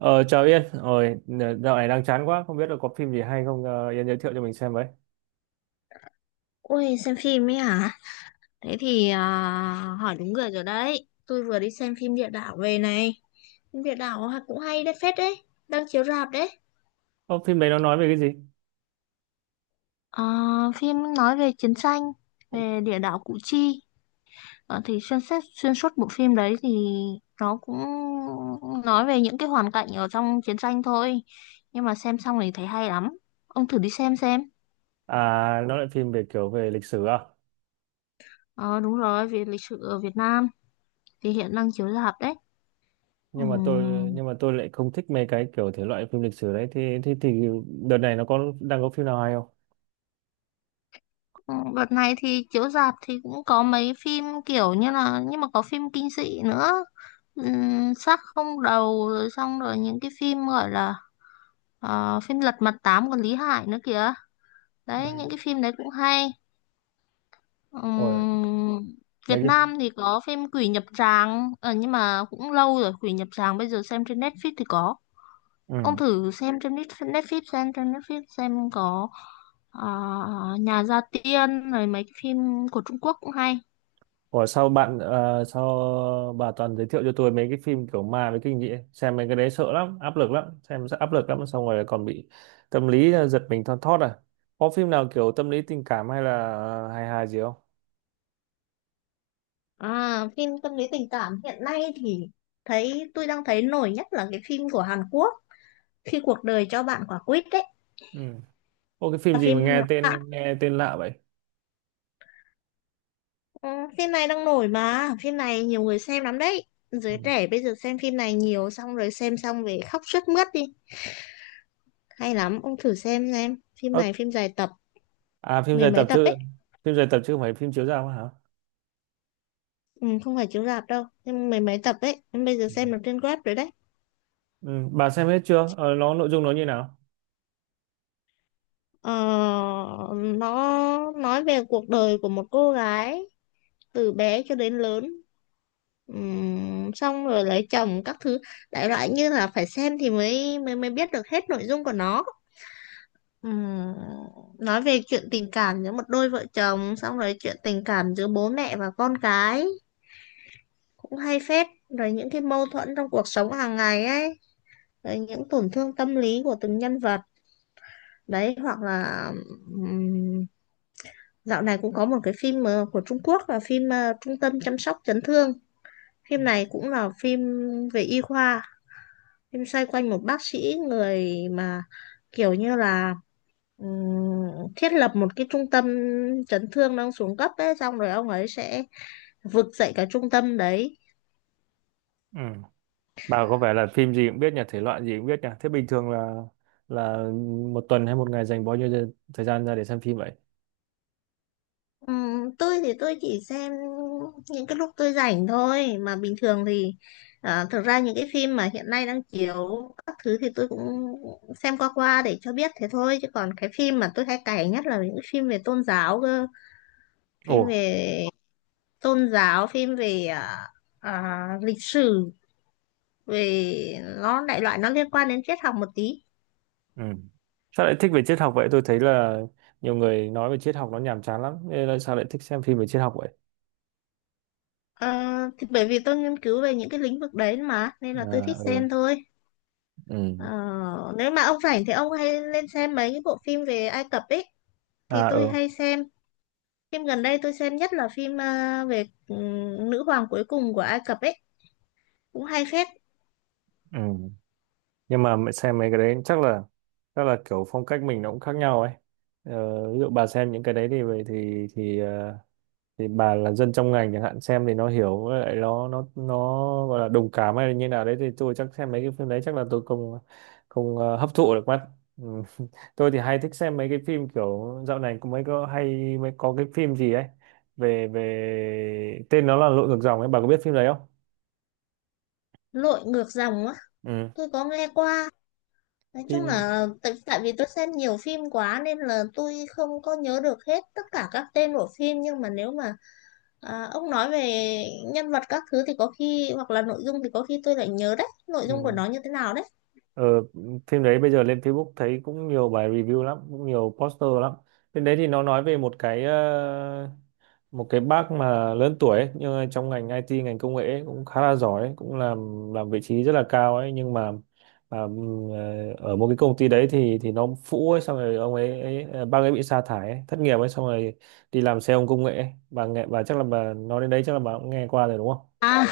Ờ, Chào Yên, rồi dạo này đang chán quá, không biết là có phim gì hay không, Yên giới thiệu cho mình xem với. Ôi xem phim ấy hả? Thế thì hỏi đúng người rồi đấy. Tôi vừa đi xem phim địa đạo về này. Phim địa đạo cũng hay đấy phết đấy. Đang chiếu rạp đấy. Ô, phim đấy nó nói về cái gì? Ờ, Phim nói về chiến tranh, về địa đạo Củ Chi. Thì xuyên suốt bộ phim đấy thì nó cũng nói về những cái hoàn cảnh ở trong chiến tranh thôi. Nhưng mà xem xong thì thấy hay lắm. Ông thử đi xem xem. À, nó lại phim về kiểu về lịch sử à? Ờ, đúng rồi, về lịch sử ở Việt Nam thì hiện đang chiếu rạp đấy. Ừ. Nhưng mà tôi lại không thích mấy cái kiểu thể loại phim lịch sử đấy. Thì đợt này nó đang có phim nào hay không? Ừ, đợt này thì chiếu rạp thì cũng có mấy phim kiểu như là, nhưng mà có phim kinh dị nữa. Xác không đầu, rồi xong rồi những cái phim gọi là phim Lật Mặt Tám của Lý Hải nữa kìa, Ừ. đấy những cái phim đấy cũng hay. Ôi, Ừm, mấy Việt cái, Nam thì có phim Quỷ Nhập Tràng, nhưng mà cũng lâu rồi. Quỷ Nhập Tràng bây giờ xem trên Netflix thì có, ừ. ông thử xem trên Netflix Netflix xem trên Netflix xem có ờ, Nhà Gia Tiên rồi mấy cái phim của Trung Quốc cũng hay. Ủa sao bà toàn giới thiệu cho tôi mấy cái phim kiểu ma với kinh dị ấy? Xem mấy cái đấy sợ lắm, áp lực lắm, xem rất áp lực lắm, xong rồi còn bị tâm lý, giật mình thon thót à? Có phim nào kiểu tâm lý tình cảm hay là hài hài gì không? À, phim tâm lý tình cảm hiện nay thì thấy tôi đang thấy nổi nhất là cái phim của Hàn Quốc, khi cuộc đời cho bạn quả quýt đấy, Ừ. Ô, cái phim là gì mà phim nghe à, tên nghe tên lạ vậy? ừ, phim này đang nổi mà, phim này nhiều người xem lắm đấy. Ừ. Giới trẻ bây giờ xem phim này nhiều, xong rồi xem xong về khóc sướt mướt đi, hay lắm. Ông thử xem phim Ơ, này, phim dài tập, À, phim mười dài mấy tập tập chứ ấy. phim dài tập chứ không phải phim chiếu rạp hả? Ừ, không phải chiếu rạp đâu, nhưng mười mấy tập ấy, em bây giờ Ừ. xem được trên web rồi đấy. Ừ, bà xem hết chưa? Ờ, nó nội dung nó như nào? Ờ, nó nói về cuộc đời của một cô gái từ bé cho đến lớn. Xong rồi lấy chồng các thứ, đại loại như là phải xem thì mới mới mới biết được hết nội dung của nó. Ừm, nói về chuyện tình cảm giữa một đôi vợ chồng, xong rồi chuyện tình cảm giữa bố mẹ và con cái, cũng hay phết, rồi những cái mâu thuẫn trong cuộc sống hàng ngày ấy, rồi những tổn thương tâm lý của từng nhân vật đấy. Hoặc là ừm, dạo này cũng có một cái phim của Trung Quốc, là phim Trung tâm chăm sóc chấn thương. Phim này cũng là phim về y khoa. Phim xoay quanh một bác sĩ, người mà kiểu như là thiết lập một cái trung tâm chấn thương đang xuống cấp ấy, xong rồi ông ấy sẽ vực dậy cả trung tâm đấy. Ừ. Bà có vẻ là phim gì cũng biết nhỉ, thể loại gì cũng biết nhỉ. Thế bình thường là một tuần hay một ngày dành bao nhiêu thời gian ra để xem phim vậy? Tôi thì tôi chỉ xem những cái lúc tôi rảnh thôi, mà bình thường thì à, thực ra những cái phim mà hiện nay đang chiếu các thứ thì tôi cũng xem qua qua để cho biết thế thôi, chứ còn cái phim mà tôi hay cày nhất là những cái phim về tôn giáo cơ, Ồ, phim về tôn giáo, phim về à, à, lịch sử, về nó đại loại nó liên quan đến triết học một tí. ừ. Sao lại thích về triết học vậy? Tôi thấy là nhiều người nói về triết học nó nhàm chán lắm. Nên là sao lại thích xem phim về triết học vậy? Ờ, thì bởi vì tôi nghiên cứu về những cái lĩnh vực đấy mà, nên là tôi thích À, ừ. xem thôi. Ờ, Ừ. nếu mà ông rảnh thì ông hay lên xem mấy cái bộ phim về Ai Cập ấy, thì À, tôi ừ. hay xem. Phim gần đây tôi xem nhất là phim về nữ hoàng cuối cùng của Ai Cập ấy, cũng hay phết. Ừ. Nhưng mà mẹ xem mấy cái đấy chắc là kiểu phong cách mình nó cũng khác nhau ấy. Ví dụ bà xem những cái đấy thì thì ờ, thì bà là dân trong ngành chẳng hạn, xem thì nó hiểu, với lại nó gọi là đồng cảm hay là như nào đấy, thì tôi chắc xem mấy cái phim đấy chắc là tôi không không ờ, hấp thụ được mắt. Ừ. Tôi thì hay thích xem mấy cái phim kiểu dạo này cũng mới có hay mới có cái phim gì ấy về về tên nó là Lội ngược dòng ấy, bà có biết phim đấy không? Lội ngược dòng á? Ừ, Tôi có nghe qua. Nói chung phim, là tại vì tôi xem nhiều phim quá nên là tôi không có nhớ được hết tất cả các tên của phim, nhưng mà nếu mà à, ông nói về nhân vật các thứ thì có khi, hoặc là nội dung thì có khi tôi lại nhớ đấy, nội dung của ừ. nó như thế nào đấy. Ờ, Phim đấy bây giờ lên Facebook thấy cũng nhiều bài review lắm, cũng nhiều poster lắm. Phim đấy thì nó nói về một cái bác mà lớn tuổi ấy, nhưng mà trong ngành IT, ngành công nghệ ấy, cũng khá là giỏi ấy, cũng làm vị trí rất là cao ấy, nhưng mà ở một cái công ty đấy thì nó phũ ấy, xong rồi ông ấy, ấy ờ, bác ấy bị sa thải ấy, thất nghiệp ấy, xong rồi đi làm xe ôm công nghệ ấy. Bà chắc là bà nói đến đấy chắc là bà cũng nghe qua rồi đúng không? À,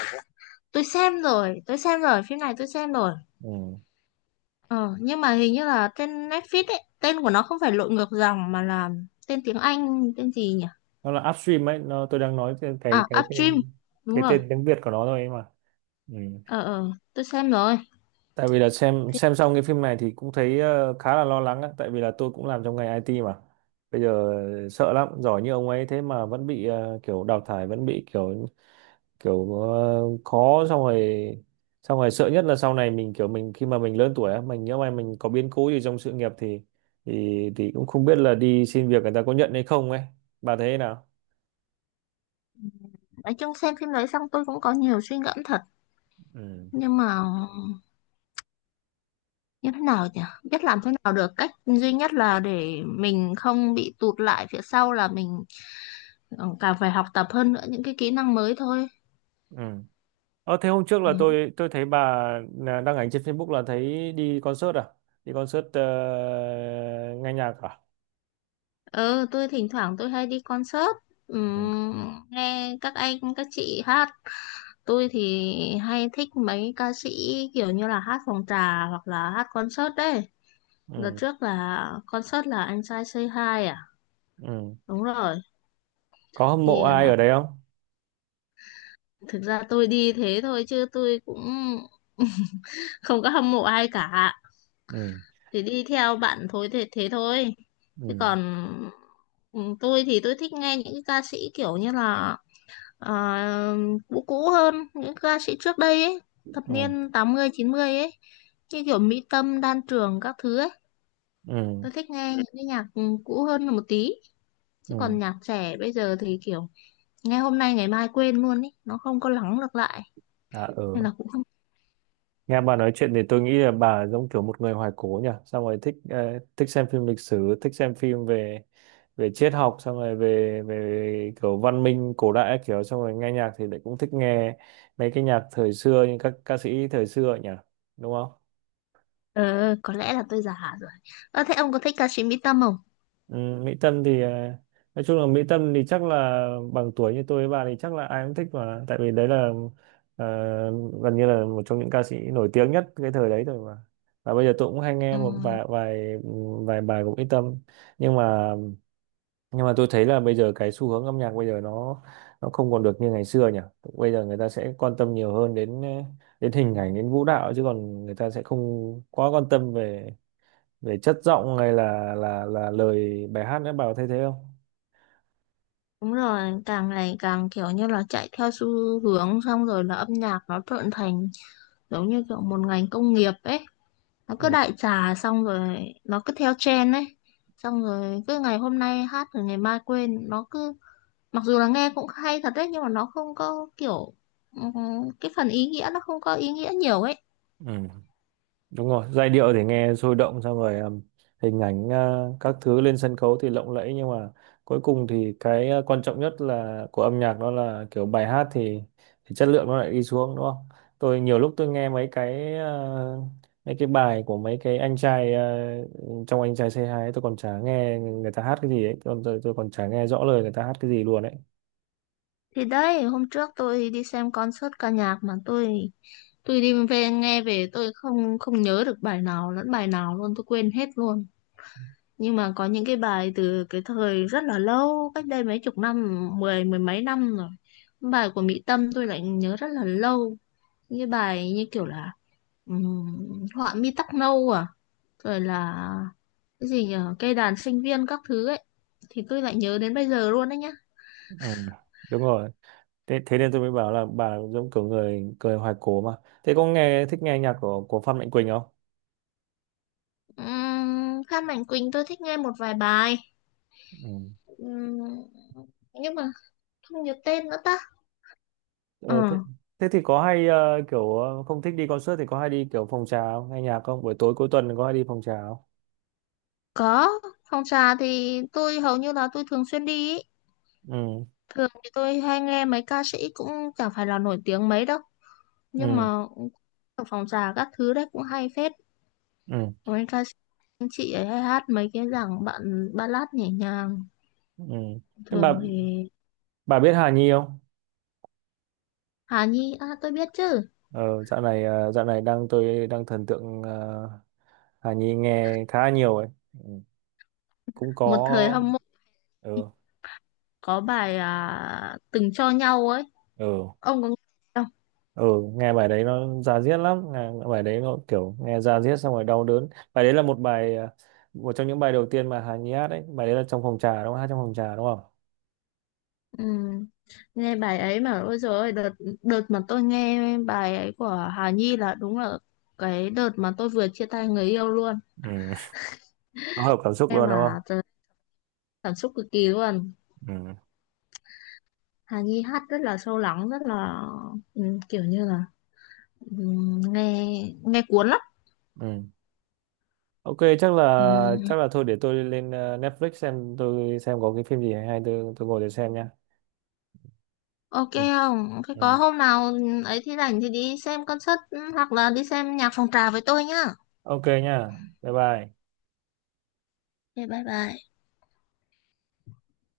tôi xem rồi, phim này tôi xem rồi. Ừ. Ờ, nhưng mà hình như là trên Netflix ấy, tên của nó không phải lội ngược dòng mà là tên tiếng Anh, tên gì nhỉ? Nó là upstream ấy, tôi đang nói cái cái À, cái Upstream, tên đúng cái rồi. tên tiếng Việt của nó thôi ấy mà. Ừ. Ờ, ờ, tôi xem rồi. Tại vì là xem Phim- xem xong cái phim này thì cũng thấy khá là lo lắng á, tại vì là tôi cũng làm trong ngành IT mà bây giờ sợ lắm. Giỏi như ông ấy thế mà vẫn bị kiểu đào thải, vẫn bị kiểu kiểu ờ, khó, xong rồi sợ nhất là sau này mình khi mà mình lớn tuổi á, mình nhớ mà mình có biến cố gì trong sự nghiệp thì thì cũng không biết là đi xin việc người ta có nhận hay không ấy. Bà thấy thế nào? Nói chung xem phim đấy xong tôi cũng có nhiều suy ngẫm thật. Ừ. Nhưng mà như thế nào nhỉ, biết làm thế nào được, cách duy nhất là để mình không bị tụt lại phía sau là mình ừ, càng phải học tập hơn nữa những cái kỹ năng mới thôi. Ừ. Thế hôm trước Ừ. là tôi thấy bà là đăng ảnh trên Facebook là thấy đi concert à? Đi concert, nghe nhạc à? Ừ, tôi thỉnh thoảng tôi hay đi concert, ừ, Ừ. nghe các anh các chị hát. Tôi thì hay thích mấy ca sĩ kiểu như là hát phòng trà hoặc là hát concert đấy. Đợt Ừ, trước là concert là anh trai Say Hi, à ừ. đúng rồi. Có hâm mộ Thì ai ờ, ở đấy không? thực ra tôi đi thế thôi chứ tôi cũng không có hâm mộ ai cả, Ừ, thì đi theo bạn thôi, thế thế thôi, chứ ừ, còn ừ, tôi thì tôi thích nghe những cái ca sĩ kiểu như là ờ, cũ, cũ hơn những ca sĩ trước đây ấy, thập ừ, niên 80 90 ấy, như kiểu Mỹ Tâm, Đan Trường các thứ ấy. ừ, Tôi thích nghe những cái nhạc cũ hơn một tí, chứ ừ. còn nhạc trẻ bây giờ thì kiểu nghe hôm nay ngày mai quên luôn ấy, nó không có lắng được lại, À, ừ. nên là cũng không. Nghe bà nói chuyện thì tôi nghĩ là bà giống kiểu một người hoài cổ nhỉ, xong rồi thích xem phim lịch sử, thích xem phim về về triết học, xong rồi về về kiểu văn minh cổ đại các kiểu, xong rồi nghe nhạc thì lại cũng thích nghe mấy cái nhạc thời xưa như các ca sĩ thời xưa ấy nhỉ, đúng không? Ờ, có lẽ là tôi già rồi. Ờ, thế ông có thích ca sĩ Mỹ Tâm không? Ừ, Mỹ Tâm thì nói chung là Mỹ Tâm thì chắc là bằng tuổi như tôi với bà thì chắc là ai cũng thích mà, tại vì đấy là ờ, gần như là một trong những ca sĩ nổi tiếng nhất cái thời đấy rồi mà. Và bây giờ tôi cũng hay nghe một Ừ. vài vài vài bài của Mỹ Tâm. Nhưng mà nhưng mà tôi thấy là bây giờ cái xu hướng âm nhạc bây giờ nó không còn được như ngày xưa nhỉ. Bây giờ người ta sẽ quan tâm nhiều hơn đến đến hình ảnh, đến vũ đạo, chứ còn người ta sẽ không quá quan tâm về về chất giọng hay là lời bài hát nữa. Bà có thấy thế không? Đúng rồi, càng ngày càng kiểu như là chạy theo xu hướng, xong rồi là âm nhạc nó trở thành giống như kiểu một ngành công nghiệp ấy. Nó cứ Ừ, đại trà xong rồi nó cứ theo trend ấy. Xong rồi cứ ngày hôm nay hát rồi ngày mai quên. Nó cứ, mặc dù là nghe cũng hay thật đấy, nhưng mà nó không có kiểu, ừm, cái phần ý nghĩa, nó không có ý nghĩa nhiều ấy. ừ, đúng rồi. Giai điệu thì nghe sôi động, xong rồi hình ảnh, các thứ lên sân khấu thì lộng lẫy, nhưng mà cuối cùng thì cái quan trọng nhất là của âm nhạc đó là kiểu bài hát thì chất lượng nó lại đi xuống đúng không? Tôi nhiều lúc tôi nghe mấy cái bài của mấy cái anh trai, trong anh trai say 2 ấy, tôi còn chả nghe người ta hát cái gì ấy, còn tôi còn chả nghe rõ lời người ta hát cái gì luôn ấy. Thì đấy, hôm trước tôi đi xem concert ca nhạc mà tôi đi về, nghe về tôi không không nhớ được bài nào lẫn bài nào luôn, tôi quên hết luôn. Nhưng mà có những cái bài từ cái thời rất là lâu, cách đây mấy chục năm, mười mười mấy năm rồi, bài của Mỹ Tâm tôi lại nhớ rất là lâu. Những cái bài như kiểu là ừm, họa mi tóc nâu, à rồi là cái gì nhỉ, cây đàn sinh viên các thứ ấy, thì tôi lại nhớ đến bây giờ luôn đấy nhá. Ừ, đúng rồi. Thế nên tôi mới bảo là bà giống kiểu người người hoài cổ mà. Thế có thích nghe nhạc của Phan Mạnh Quỳnh không? Phan Mạnh Quỳnh tôi thích nghe một vài bài. Ừ. Ừm, nhưng mà không nhớ tên nữa ta. Ờ, ờ, thế, thế thì có hay kiểu, không thích đi concert thì có hay đi kiểu phòng trà không, nghe nhạc không, buổi tối cuối tuần có hay đi phòng trà không? có. Phòng trà thì tôi hầu như là tôi thường xuyên đi ý. Ừ. Thường thì tôi hay nghe mấy ca sĩ cũng chẳng phải là nổi tiếng mấy đâu, nhưng Ừ. mà ở phòng trà các thứ đấy cũng hay phết. Ừ. Mấy ca sĩ anh chị ấy hay hát mấy cái dòng bạn ballad nhẹ nhàng. Ừ. Thế bà Thường thì bà biết Hà Nhi không? Hà Nhi, à tôi biết chứ. Ờ, dạo này ờ, dạo này tôi đang thần tượng, Hà Nhi nghe khá nhiều ấy. Ừ, cũng Một thời có. hâm mộ, Ừ. có bài à, Từng cho nhau ấy, Ừ. ông có nghe không? Ừ. Nghe bài đấy nó da diết lắm. Nghe bài đấy nó kiểu nghe da diết xong rồi đau đớn. Bài đấy là một trong những bài đầu tiên mà Hà Nhi hát đấy. Bài đấy là trong phòng trà đúng không? Hát trong phòng trà đúng không? Ừ. Nghe bài ấy mà ôi dồi ôi, đợt đợt mà tôi nghe bài ấy của Hà Nhi là đúng là cái đợt mà tôi vừa chia tay người yêu luôn. Ừ, nó hợp cảm xúc Em luôn đúng không? mà trời, cảm xúc cực kỳ luôn. Ừ. Hà Nhi hát rất là sâu lắng, rất là ừ, kiểu như là, ừ, nghe nghe cuốn lắm. Ừ, ok. chắc Ừ, là chắc là thôi để tôi lên Netflix tôi xem có cái phim gì hay hay tôi ngồi để xem nha. ok Ừ, không, thế ừ. có hôm nào ấy thì rảnh thì đi xem concert, hoặc là đi xem nhạc phòng trà với tôi nhá. Ok nha, bye bye. Ok bye bye.